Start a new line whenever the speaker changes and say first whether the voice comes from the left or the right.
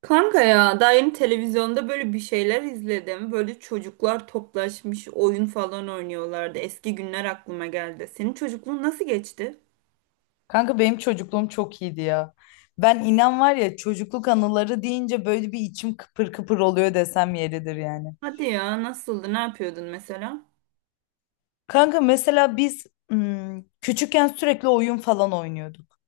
right: Kanka ya daha yeni televizyonda böyle bir şeyler izledim. Böyle çocuklar toplaşmış oyun falan oynuyorlardı. Eski günler aklıma geldi. Senin çocukluğun nasıl geçti?
left: Kanka benim çocukluğum çok iyiydi ya. Ben inan var ya çocukluk anıları deyince böyle bir içim kıpır kıpır oluyor desem yeridir yani.
right: Hadi ya, nasıldı? Ne yapıyordun mesela?
left: Kanka mesela biz küçükken sürekli oyun falan oynuyorduk.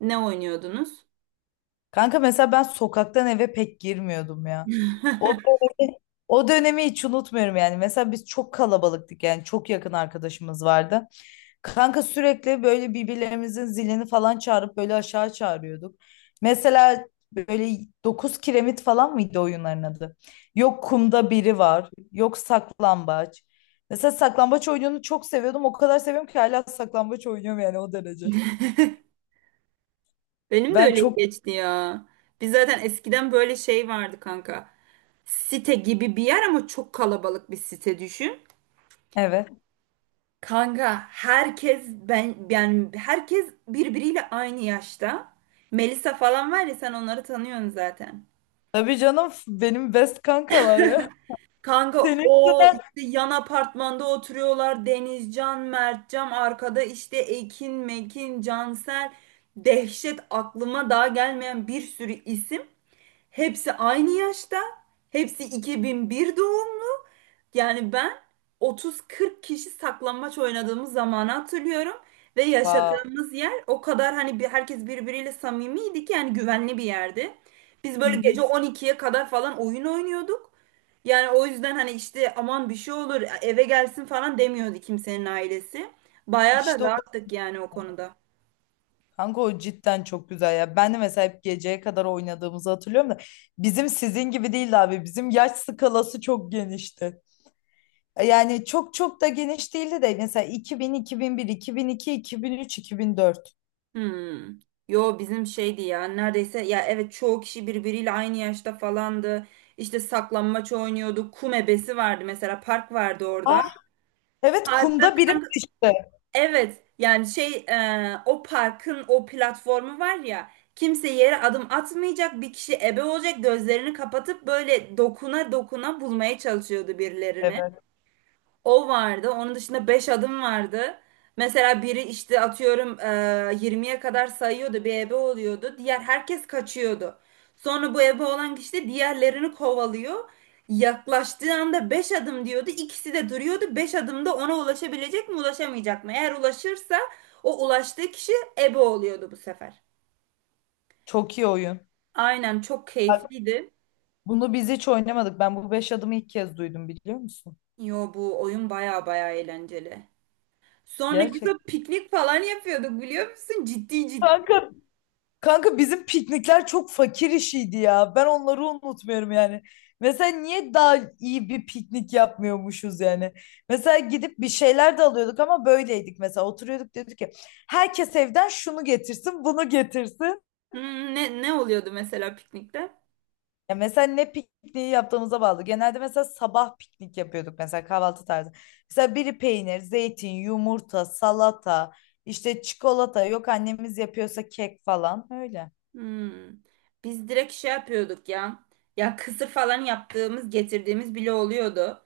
right: Ne oynuyordunuz?
left: Kanka mesela ben sokaktan eve pek girmiyordum ya. O dönemi, o dönemi hiç unutmuyorum yani. Mesela biz çok kalabalıktık, yani çok yakın arkadaşımız vardı. Kanka sürekli böyle birbirlerimizin zilini falan çağırıp böyle aşağı çağırıyorduk. Mesela böyle 9 kiremit falan mıydı oyunların adı? Yok kumda biri var, yok saklambaç. Mesela saklambaç oyununu çok seviyordum. O kadar seviyorum ki hala saklambaç oynuyorum, yani o derece.
right: Benim de
left: Ben
right: öyle
left: çok.
right: geçti ya. Biz zaten eskiden böyle şey vardı kanka. Site gibi bir yer ama çok kalabalık bir site düşün.
left: Evet.
right: Kanka herkes, ben yani herkes birbiriyle aynı yaşta. Melisa falan var ya, sen onları tanıyorsun zaten.
left: Tabii canım, benim best kankalar ya.
right: Kanka
left: Senin
right: o
left: yüzünden.
right: işte yan apartmanda oturuyorlar. Denizcan, Mertcan arkada, işte Ekin, Mekin, Cansel. Dehşet, aklıma daha gelmeyen bir sürü isim. Hepsi aynı yaşta. Hepsi 2001 doğum. Yani ben 30-40 kişi saklambaç oynadığımız zamanı hatırlıyorum ve
left: Vay.
right: yaşadığımız yer o kadar, hani bir, herkes birbiriyle samimiydi ki, yani güvenli bir yerdi. Biz
left: Hı
right: böyle
left: hı.
right: gece 12'ye kadar falan oyun oynuyorduk. Yani o yüzden hani işte, aman bir şey olur eve gelsin falan demiyordu kimsenin ailesi. Bayağı da
left: İşte o.
right: rahattık yani o konuda.
left: Kanka o cidden çok güzel ya. Ben de mesela hep geceye kadar oynadığımızı hatırlıyorum da bizim sizin gibi değildi abi. Bizim yaş skalası çok genişti. Yani çok çok da geniş değildi de, mesela 2000, 2001, 2002, iki bin, bin bin bir, bin üç, 2004.
right: Hmm. Yo, bizim şeydi ya, neredeyse ya, evet, çoğu kişi birbiriyle aynı yaşta falandı. İşte saklambaç oynuyorduk. Kum ebesi vardı, mesela park vardı orada.
left: Ah. Evet,
right: Parkta
left: kumda birim
right: kanka,
left: işte.
right: evet yani şey o parkın o platformu var ya, kimse yere adım atmayacak, bir kişi ebe olacak, gözlerini kapatıp böyle dokuna dokuna bulmaya çalışıyordu birilerini.
left: Evet.
right: O vardı. Onun dışında 5 adım vardı. Mesela biri işte atıyorum 20'ye kadar sayıyordu, bir ebe oluyordu. Diğer herkes kaçıyordu. Sonra bu ebe olan kişi de diğerlerini kovalıyor. Yaklaştığı anda 5 adım diyordu. İkisi de duruyordu. 5 adımda ona ulaşabilecek mi, ulaşamayacak mı? Eğer ulaşırsa, o ulaştığı kişi ebe oluyordu bu sefer.
left: Çok iyi oyun.
right: Aynen, çok
left: Bak,
right: keyifliydi.
left: bunu biz hiç oynamadık. Ben bu beş adımı ilk kez duydum, biliyor musun?
right: Yo, bu oyun baya baya eğlenceli. Sonra güzel
left: Gerçekten.
right: piknik falan yapıyorduk, biliyor musun? Ciddi ciddi.
left: Kanka, kanka bizim piknikler çok fakir işiydi ya. Ben onları unutmuyorum yani. Mesela niye daha iyi bir piknik yapmıyormuşuz yani? Mesela gidip bir şeyler de alıyorduk ama böyleydik mesela. Oturuyorduk, dedik ki herkes evden şunu getirsin, bunu getirsin.
right: Hmm, ne ne oluyordu mesela piknikte?
left: Ya mesela ne pikniği yaptığımıza bağlı. Genelde mesela sabah piknik yapıyorduk, mesela kahvaltı tarzı. Mesela biri peynir, zeytin, yumurta, salata, işte çikolata, yok annemiz yapıyorsa kek falan öyle.
right: Hmm. Biz direkt şey yapıyorduk ya. Ya kısır falan yaptığımız, getirdiğimiz bile oluyordu.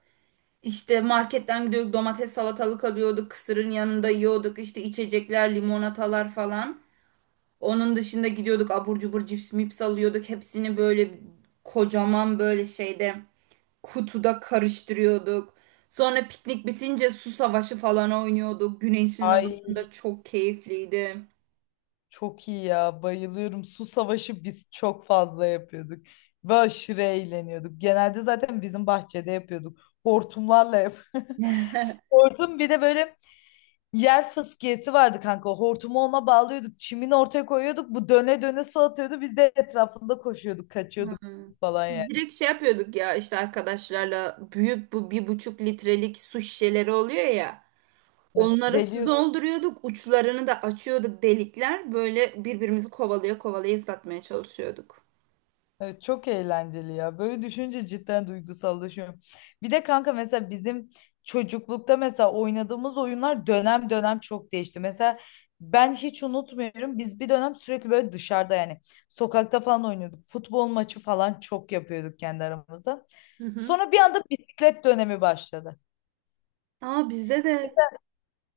right: İşte marketten gidiyorduk, domates, salatalık alıyorduk, kısırın yanında yiyorduk, işte içecekler, limonatalar falan. Onun dışında gidiyorduk, abur cubur, cips mips alıyorduk. Hepsini böyle kocaman böyle şeyde, kutuda karıştırıyorduk. Sonra piknik bitince su savaşı falan oynuyorduk. Güneşin
left: Ay,
right: altında çok keyifliydi.
left: çok iyi ya, bayılıyorum. Su savaşı biz çok fazla yapıyorduk. Ve aşırı eğleniyorduk. Genelde zaten bizim bahçede yapıyorduk. Hortumlarla yap. Hortum, bir de böyle yer fıskiyesi vardı kanka. Hortumu ona bağlıyorduk. Çimini ortaya koyuyorduk. Bu döne döne su atıyordu. Biz de etrafında koşuyorduk, kaçıyorduk
right: Hmm.
left: falan yani.
right: Biz direkt şey yapıyorduk ya, işte arkadaşlarla büyük bu bir buçuk litrelik su şişeleri oluyor ya.
left: Evet,
right: Onlara su
left: Deli
right: dolduruyorduk, uçlarını da açıyorduk, delikler. Böyle birbirimizi kovalaya kovalaya satmaya çalışıyorduk.
left: Evet, çok eğlenceli ya. Böyle düşünce cidden duygusallaşıyorum. Bir de kanka mesela bizim çocuklukta mesela oynadığımız oyunlar dönem dönem çok değişti. Mesela ben hiç unutmuyorum. Biz bir dönem sürekli böyle dışarıda, yani sokakta falan oynuyorduk. Futbol maçı falan çok yapıyorduk kendi aramızda.
right: Hı hı.
left: Sonra bir anda bisiklet dönemi başladı.
right: Aa, bizde de.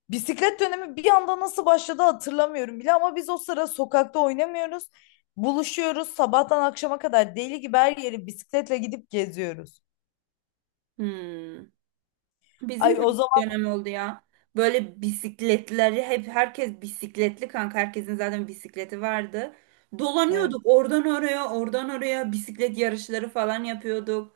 left: Bisiklet dönemi bir anda nasıl başladı hatırlamıyorum bile, ama biz o sıra sokakta oynamıyoruz. Buluşuyoruz sabahtan akşama kadar, deli gibi her yeri bisikletle gidip geziyoruz.
right: Hmm. Bizim
left: Ay,
right: de
left: o
right: bir
left: zaman
right: dönem oldu ya. Böyle bisikletleri hep, herkes bisikletli kanka. Herkesin zaten bisikleti vardı.
left: evet.
right: Dolanıyorduk oradan oraya, oradan oraya, bisiklet yarışları falan yapıyorduk.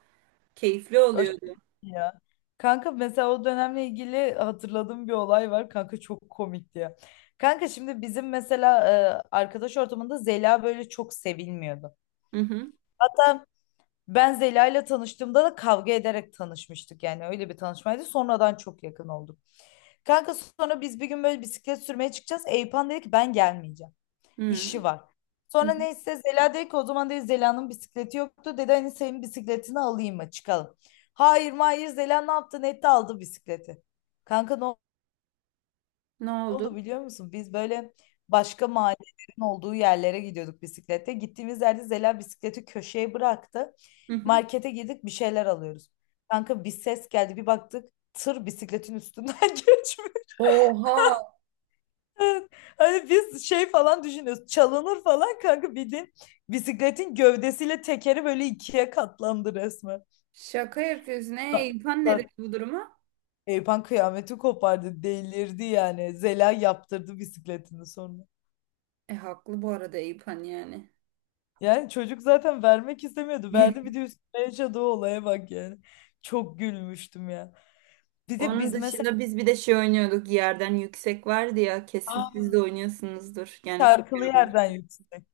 right: Keyifli
left: Aşırı
right: oluyordu.
left: iyi ya. Kanka mesela o dönemle ilgili hatırladığım bir olay var. Kanka çok komikti ya. Kanka şimdi bizim mesela, arkadaş ortamında Zela böyle çok sevilmiyordu.
right: Hı hı.
left: Hatta ben Zela ile tanıştığımda da kavga ederek tanışmıştık. Yani öyle bir tanışmaydı. Sonradan çok yakın olduk. Kanka sonra biz bir gün böyle bisiklet sürmeye çıkacağız. Eyüphan dedi ki ben gelmeyeceğim.
right: Hı
left: İşi var.
right: hı. Hı.
left: Sonra neyse Zela dedi ki, o zaman dedi, Zela'nın bisikleti yoktu. Dedi hani senin bisikletini alayım mı, çıkalım. Hayır hayır, Zela ne yaptı? Ne Nette aldı bisikleti. Kanka, ne
right: Ne oldu?
left: oldu biliyor musun? Biz böyle başka mahallelerin olduğu yerlere gidiyorduk bisiklette. Gittiğimiz yerde Zela bisikleti köşeye bıraktı.
right: Hı hı.
left: Markete girdik, bir şeyler alıyoruz. Kanka bir ses geldi, bir baktık, tır bisikletin üstünden geçmiş.
right: Oha!
left: Evet. Hani biz şey falan düşünüyoruz. Çalınır falan kanka, bildiğin bisikletin gövdesiyle tekeri böyle ikiye katlandı resmen.
right: Şaka yapıyorsun. E,
left: Ta-
right: İlpan ne dedi
left: ta-
right: bu duruma?
left: Eyüphan kıyameti kopardı. Delirdi yani. Zela yaptırdı bisikletini sonra.
right: E, haklı bu arada İlpan yani.
left: Yani çocuk zaten vermek istemiyordu. Verdi bir de, üstüne yaşadığı olaya bak yani. Çok gülmüştüm ya. Bir de
right: Onun
left: biz
right: dışında
left: mesela,
right: biz bir de şey oynuyorduk. Yerden yüksek vardı ya. Kesin siz de
left: aa,
right: oynuyorsunuzdur. Yani küçükken
left: şarkılı
right: oynuyorum.
left: yerden yüksek.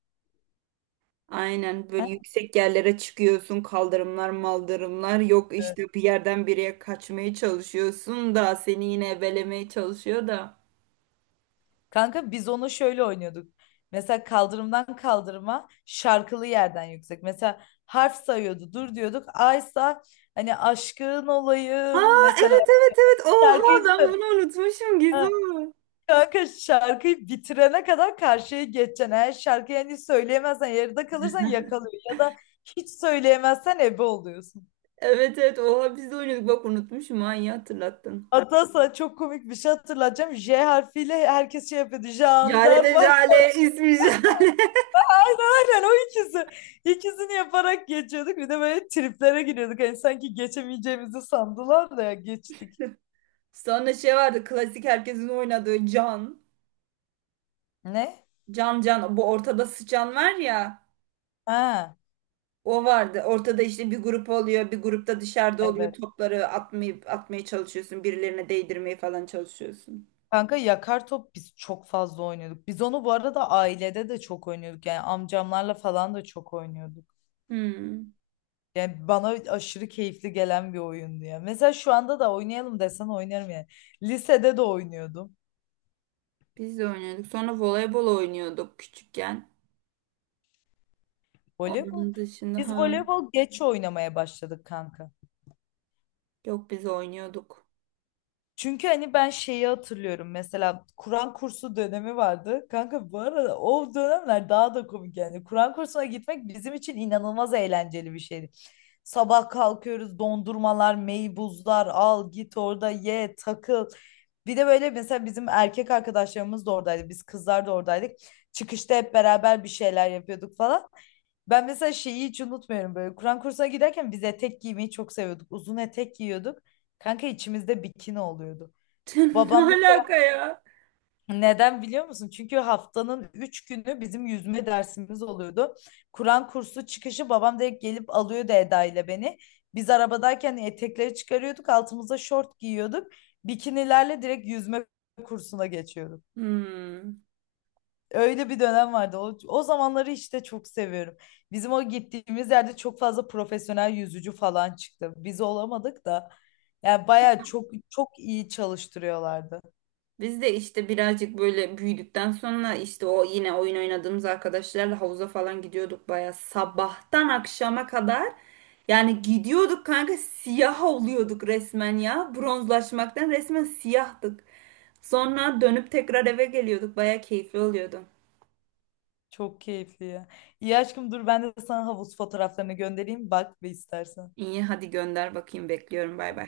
right: Aynen,
left: He?
right: böyle yüksek yerlere çıkıyorsun. Kaldırımlar, maldırımlar. Yok işte, bir yerden bir yere kaçmaya çalışıyorsun da seni yine ebelemeye çalışıyor da.
left: Kanka biz onu şöyle oynuyorduk. Mesela kaldırımdan kaldırıma şarkılı yerden yüksek. Mesela harf sayıyordu. Dur diyorduk. Aysa, hani aşkın olayım
right: Aa,
left: mesela,
right: evet evet evet.
left: şarkıyı
right: Oha, ben
left: sö-
right: bunu unutmuşum
left: Ha,
right: Gizem.
left: kanka şarkıyı bitirene kadar karşıya geçeceksin. Eğer şarkıyı hani söyleyemezsen, yarıda kalırsan yakalıyor, ya da hiç söyleyemezsen ebe oluyorsun.
right: Evet evet, oha, biz de oynuyorduk, bak unutmuşum ha, iyi hatırlattın.
left: Hatta sana çok komik bir şey hatırlatacağım. J harfiyle herkes şey yapıyordu.
right: Jale de,
left: Jandarma.
right: Jale ismi Jale.
left: Aynen o ikisi. İkisini yaparak geçiyorduk. Bir de böyle triplere giriyorduk. Hani sanki geçemeyeceğimizi sandılar da geçtik.
right: Sonra şey vardı, klasik herkesin oynadığı Can.
left: Ne?
right: Can Can bu, ortada sıçan var ya,
left: Ha,
right: o vardı. Ortada işte bir grup oluyor, bir grupta dışarıda oluyor,
left: evet.
right: topları atmayı, atmaya çalışıyorsun, birilerine değdirmeye falan çalışıyorsun.
left: Kanka yakar top biz çok fazla oynuyorduk. Biz onu bu arada ailede de çok oynuyorduk. Yani amcamlarla falan da çok oynuyorduk.
right: Hmm,
left: Yani bana aşırı keyifli gelen bir oyundu ya. Mesela şu anda da oynayalım desen oynarım yani. Lisede de oynuyordum.
right: biz de oynuyorduk. Sonra voleybol oynuyorduk küçükken.
left: Voleybol.
right: Onun dışında
left: Biz
right: ha,
left: voleybol geç oynamaya başladık kanka.
right: yok biz oynuyorduk.
left: Çünkü hani ben şeyi hatırlıyorum, mesela Kur'an kursu dönemi vardı. Kanka bu arada o dönemler daha da komik yani. Kur'an kursuna gitmek bizim için inanılmaz eğlenceli bir şeydi. Sabah kalkıyoruz, dondurmalar, meybuzlar al, git orada ye, takıl. Bir de böyle mesela bizim erkek arkadaşlarımız da oradaydı. Biz kızlar da oradaydık. Çıkışta hep beraber bir şeyler yapıyorduk falan. Ben mesela şeyi hiç unutmuyorum böyle. Kur'an kursuna giderken biz etek giymeyi çok seviyorduk. Uzun etek giyiyorduk. Kanka içimizde bikini oluyordu.
right: Ne
left: Babam,
right: alaka ya?
left: neden biliyor musun? Çünkü haftanın 3 günü bizim yüzme dersimiz oluyordu. Kur'an kursu çıkışı babam direkt gelip alıyordu Eda ile beni. Biz arabadayken etekleri çıkarıyorduk, altımıza şort giyiyorduk. Bikinilerle direkt yüzme kursuna geçiyorduk.
right: Hmm.
left: Öyle bir dönem vardı. O, o zamanları işte çok seviyorum. Bizim o gittiğimiz yerde çok fazla profesyonel yüzücü falan çıktı. Biz olamadık da. Yani bayağı çok çok iyi çalıştırıyorlardı.
right: Biz de işte birazcık böyle büyüdükten sonra işte o yine oyun oynadığımız arkadaşlarla havuza falan gidiyorduk, baya sabahtan akşama kadar. Yani gidiyorduk kanka, siyah oluyorduk resmen ya. Bronzlaşmaktan resmen siyahtık. Sonra dönüp tekrar eve geliyorduk. Baya keyifli oluyordu.
left: Çok keyifli ya. İyi aşkım, dur ben de sana havuz fotoğraflarını göndereyim. Bak ve istersen.
right: İyi, hadi gönder, bakayım, bekliyorum, bay bay.